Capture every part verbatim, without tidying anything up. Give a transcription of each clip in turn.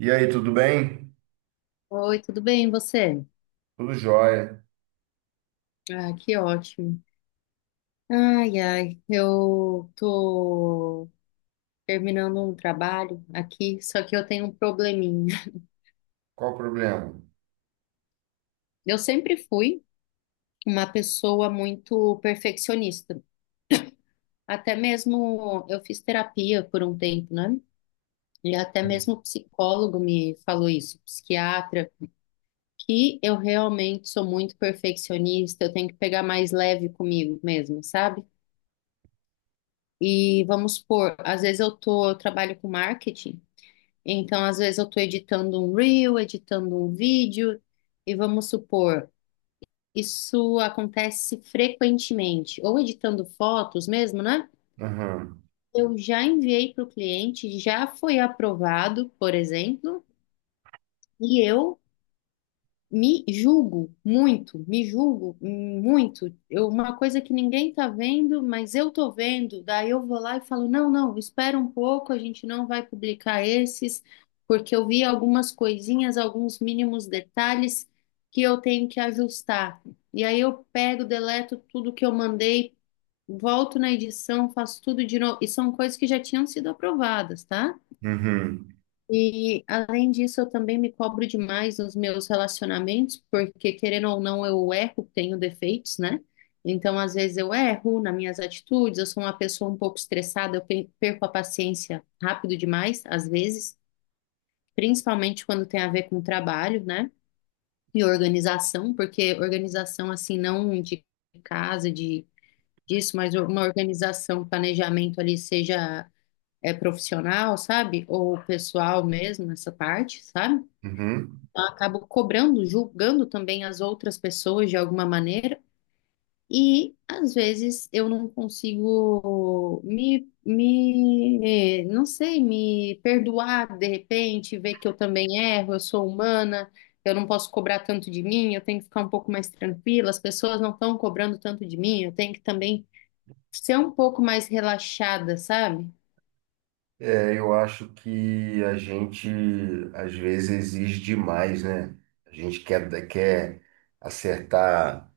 E aí, tudo bem? Oi, tudo bem, e você? Tudo jóia. Ah, que ótimo. Ai, ai, eu tô terminando um trabalho aqui, só que eu tenho um probleminha. Qual o problema? Eu sempre fui uma pessoa muito perfeccionista. Até mesmo eu fiz terapia por um tempo, né? E até mesmo o psicólogo me falou isso, psiquiatra, que eu realmente sou muito perfeccionista, eu tenho que pegar mais leve comigo mesmo, sabe? E vamos supor, às vezes eu tô, eu trabalho com marketing, então às vezes eu tô editando um reel, editando um vídeo, e vamos supor, isso acontece frequentemente, ou editando fotos mesmo, né? Aham. Eu já enviei para o cliente, já foi aprovado, por exemplo, e eu me julgo muito, me julgo muito. Eu, uma coisa que ninguém tá vendo, mas eu tô vendo. Daí eu vou lá e falo: não, não, espera um pouco, a gente não vai publicar esses, porque eu vi algumas coisinhas, alguns mínimos detalhes que eu tenho que ajustar. E aí eu pego, deleto tudo que eu mandei, volto na edição, faço tudo de novo. E são coisas que já tinham sido aprovadas, tá? Uhum. E além disso, eu também me cobro demais nos meus relacionamentos, porque querendo ou não, eu erro, tenho defeitos, né? Então, às vezes eu erro nas minhas atitudes, eu sou uma pessoa um pouco estressada, eu pe- perco a paciência rápido demais, às vezes, principalmente quando tem a ver com trabalho, né? E organização, porque organização assim não de casa, de disso, mas uma organização, um planejamento ali seja é profissional, sabe? Ou pessoal mesmo, nessa parte, sabe? Uhum. Eu acabo cobrando, julgando também as outras pessoas de alguma maneira, e às vezes eu não consigo me, me, não sei, me perdoar de repente, ver que eu também erro, eu sou humana, eu não posso cobrar tanto de mim, eu tenho que ficar um pouco mais tranquila, as pessoas não estão cobrando tanto de mim, eu tenho que também ser um pouco mais relaxada, sabe? É, eu acho que a gente às vezes exige demais, né? A gente quer, quer acertar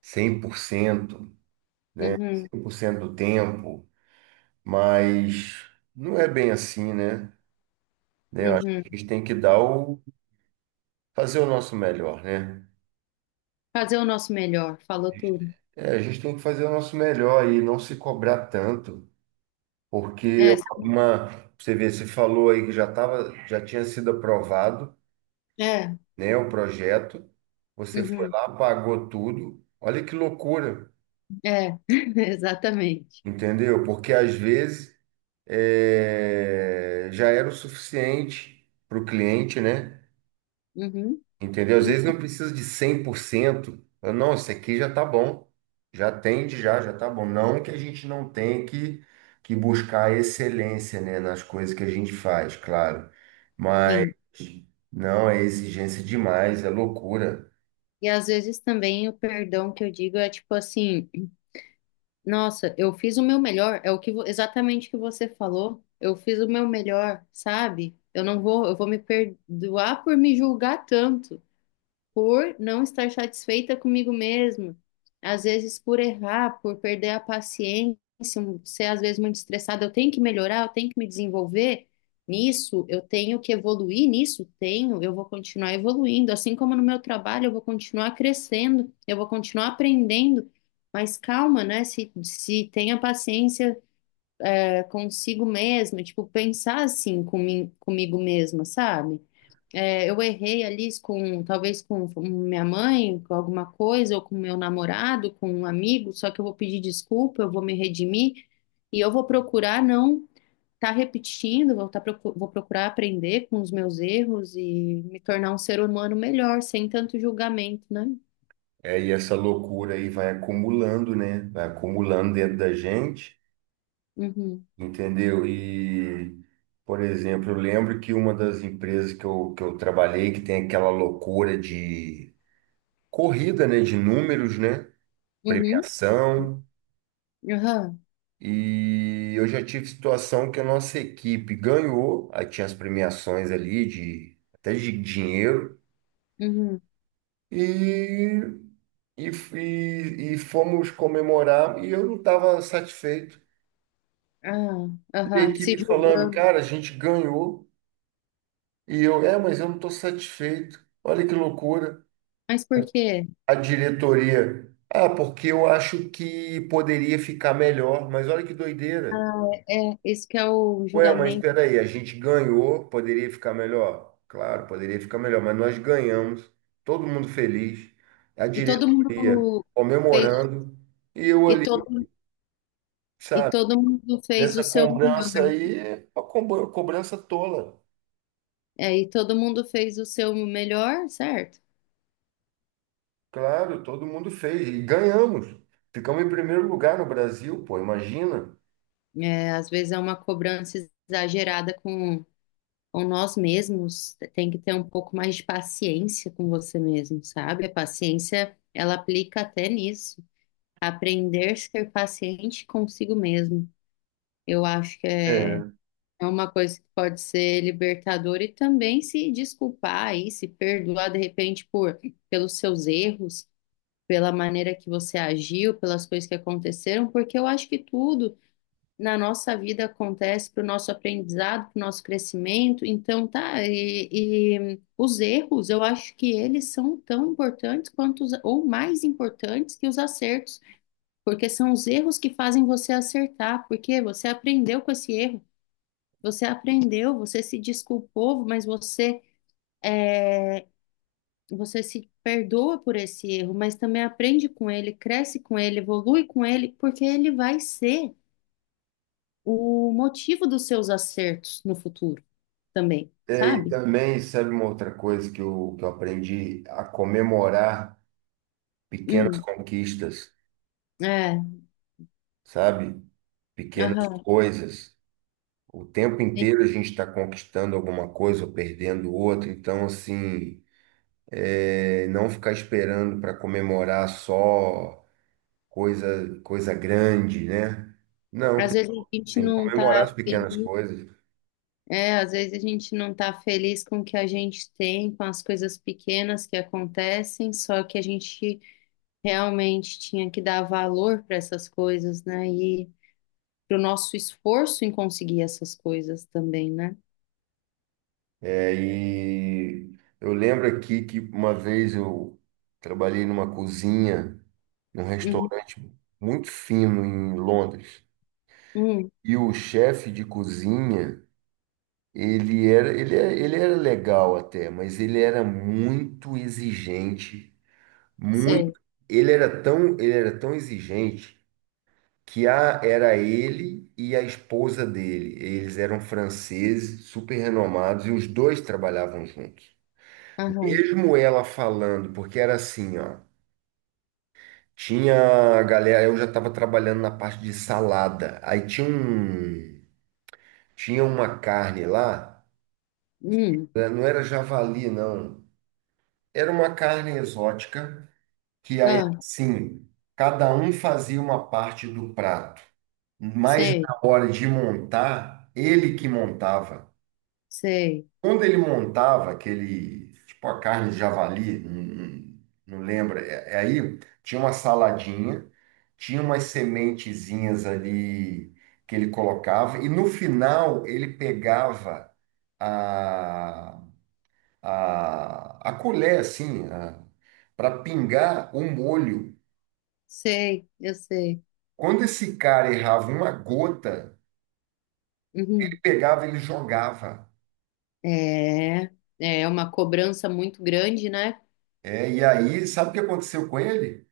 cem cem por cento, Uhum, cem por cento do tempo, mas não é bem assim, né? Né, eu acho uhum. que a gente tem que dar o, fazer o nosso melhor, né? Fazer o nosso melhor, falou tudo. É, a gente tem que fazer o nosso melhor e não se cobrar tanto. Porque É, uma, você vê, você falou aí que já tava, já tinha sido aprovado, é, né, o projeto. Você foi uhum. lá, pagou tudo. Olha que loucura, É, exatamente. entendeu? Porque às vezes é, já era o suficiente para o cliente, né? Uhum. Entendeu? Às Uhum, vezes não precisa de cem por cento. Fala, não, isso aqui já tá bom. Já atende, já, já tá bom. Não que a gente não tenha que, que buscar excelência, né, nas coisas que a gente faz, claro. Mas sim. não, é exigência demais, é loucura. E às vezes também o perdão que eu digo é tipo assim, nossa, eu fiz o meu melhor, é o que vo- exatamente o que você falou. Eu fiz o meu melhor, sabe? Eu não vou, eu vou me perdoar por me julgar tanto, por não estar satisfeita comigo mesma, às vezes por errar, por perder a paciência, um, ser às vezes muito estressada, eu tenho que melhorar, eu tenho que me desenvolver nisso, eu tenho que evoluir nisso, tenho, eu vou continuar evoluindo, assim como no meu trabalho, eu vou continuar crescendo, eu vou continuar aprendendo. Mas calma, né? Se, se tenha paciência eh, consigo mesma, tipo, pensar assim comi- comigo mesma, sabe? É, eu errei ali com, talvez com minha mãe, com alguma coisa, ou com meu namorado, com um amigo, só que eu vou pedir desculpa, eu vou me redimir e eu vou procurar não estar repetindo, vou, tá, procu- vou procurar aprender com os meus erros e me tornar um ser humano melhor, sem tanto julgamento, né? É, e essa loucura aí vai acumulando, né? Vai acumulando dentro da gente, Uhum, entendeu? E, por exemplo, eu lembro que uma das empresas que eu, que eu trabalhei, que tem aquela loucura de corrida, né, de números, né, uhum, premiação. aham, E eu já tive situação que a nossa equipe ganhou, aí tinha as premiações ali de até de dinheiro. uhum, E, e, e, e fomos comemorar e eu não estava satisfeito. ah, E a aham, se equipe falando, julgando. cara, a gente ganhou. E eu, é, mas eu não estou satisfeito. Olha que loucura. Mas por quê? A diretoria, ah, porque eu acho que poderia ficar melhor, mas olha que doideira. Ah, é, é, esse que é o Ué, mas julgamento. espera aí, a gente ganhou, poderia ficar melhor? Claro, poderia ficar melhor, mas nós ganhamos, todo mundo feliz, a E todo diretoria mundo fez, comemorando, e eu e ali, todo e sabe, todo mundo fez o nessa seu melhor. cobrança aí, uma combo- cobrança tola. É, e todo mundo fez o seu melhor, certo? Claro, todo mundo fez, e ganhamos. Ficamos em primeiro lugar no Brasil, pô, imagina. É, às vezes é uma cobrança exagerada com, com nós mesmos. Tem que ter um pouco mais de paciência com você mesmo, sabe? A paciência, ela aplica até nisso. Aprender a ser paciente consigo mesmo. Eu acho que é, É. é uma coisa que pode ser libertadora e também se desculpar aí, se perdoar de repente por pelos seus erros, pela maneira que você agiu, pelas coisas que aconteceram, porque eu acho que tudo na nossa vida acontece para o nosso aprendizado, para o nosso crescimento. Então, tá, e, e os erros, eu acho que eles são tão importantes quanto, os, ou mais importantes que os acertos, porque são os erros que fazem você acertar, porque você aprendeu com esse erro, você aprendeu, você se desculpou, mas você. É, você se perdoa por esse erro, mas também aprende com ele, cresce com ele, evolui com ele, porque ele vai ser o motivo dos seus acertos no futuro também, É, e sabe? também, sabe uma outra coisa que eu, que eu aprendi? A comemorar pequenas Hum, conquistas, é, sabe? Pequenas aham. coisas. O tempo Tem- inteiro a gente está conquistando alguma coisa ou perdendo outra. Então, assim, é, não ficar esperando para comemorar só coisa, coisa grande, né? Não, Às tem, vezes a gente tem que não comemorar tá as pequenas feliz, coisas. é, às vezes a gente não tá feliz com o que a gente tem, com as coisas pequenas que acontecem, só que a gente realmente tinha que dar valor para essas coisas, né? E pro nosso esforço em conseguir essas coisas também, né? É, e eu lembro aqui que uma vez eu trabalhei numa cozinha, num Uhum. restaurante muito fino em Londres. Hum, E o chefe de cozinha, Ele era, ele era, ele era legal até, mas ele era muito exigente, muito. sei. Ele era tão, ele era tão exigente que a, era ele e a esposa dele. Eles eram franceses, super renomados, e os dois trabalhavam juntos. Aham. Mesmo ela falando, porque era assim, ó. Tinha a galera, eu já estava trabalhando na parte de salada. Aí tinha um, tinha uma carne lá, Hum. né, não era javali, não. Era uma carne exótica, que aí, Ah, assim, cada um fazia uma parte do prato, mas sei, na hora de montar, ele que montava. sei, Quando ele montava aquele, tipo a carne de javali, não, não- não lembro, é, é aí tinha uma saladinha, tinha umas sementezinhas ali que ele colocava, e no final ele pegava a, a colher, assim, para pingar o molho. sei, eu sei. Quando esse cara errava uma gota, ele Uhum. pegava, ele jogava. É, é uma cobrança muito grande, né? É, e aí, sabe o que aconteceu com ele?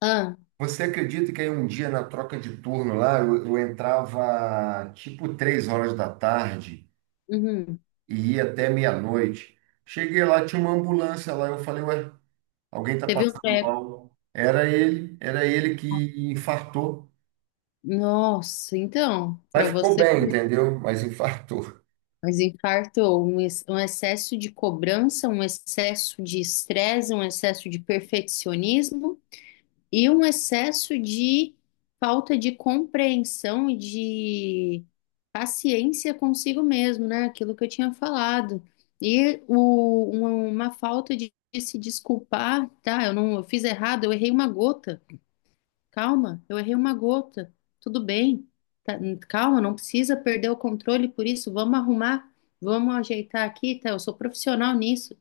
Ah, Você acredita que aí um dia na troca de turno lá, eu, eu entrava tipo três horas da tarde uhum. e ia até meia-noite. Cheguei lá, tinha uma ambulância lá, eu falei, ué, alguém tá Teve um passando treco. mal. Era ele, era ele que infartou. Nossa, então, para Mas ficou você, bem, ver, entendeu? Mas infartou. mas infartou um, ex- um excesso de cobrança, um excesso de estresse, um excesso de perfeccionismo, e um excesso de falta de compreensão e de paciência consigo mesmo, né? Aquilo que eu tinha falado. E o- uma, uma falta de, de se desculpar, tá? Eu não, eu fiz errado, eu errei uma gota. Calma, eu errei uma gota. Tudo bem. Tá, calma, não precisa perder o controle por isso. Vamos arrumar, vamos ajeitar aqui, tá? Eu sou profissional nisso.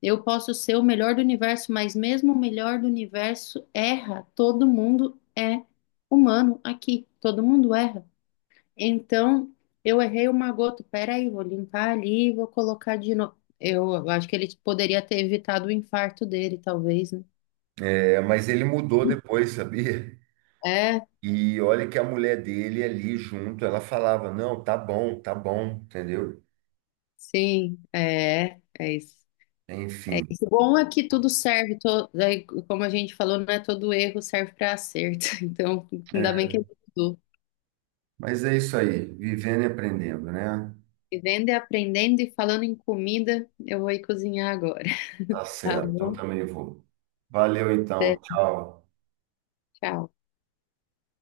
Eu posso ser o melhor do universo, mas mesmo o melhor do universo erra. Todo mundo é humano aqui. Todo mundo erra. Então, eu errei uma gota. Peraí, vou limpar ali, vou colocar de novo. Eu acho que ele poderia ter evitado o infarto dele, talvez, né? É, mas ele mudou depois, sabia? É, E olha que a mulher dele ali junto, ela falava, não, tá bom, tá bom, entendeu? sim, é, é isso. Enfim. O bom é que tudo serve, to- daí, como a gente falou, não é todo erro serve para acerto. Então, ainda bem que É, ele mudou. mas é isso aí, vivendo e aprendendo, né? Vivendo e aprendendo e falando em comida, eu vou ir cozinhar agora, Tá tá certo, eu bom? também vou. Valeu Até, então, tchau. tchau.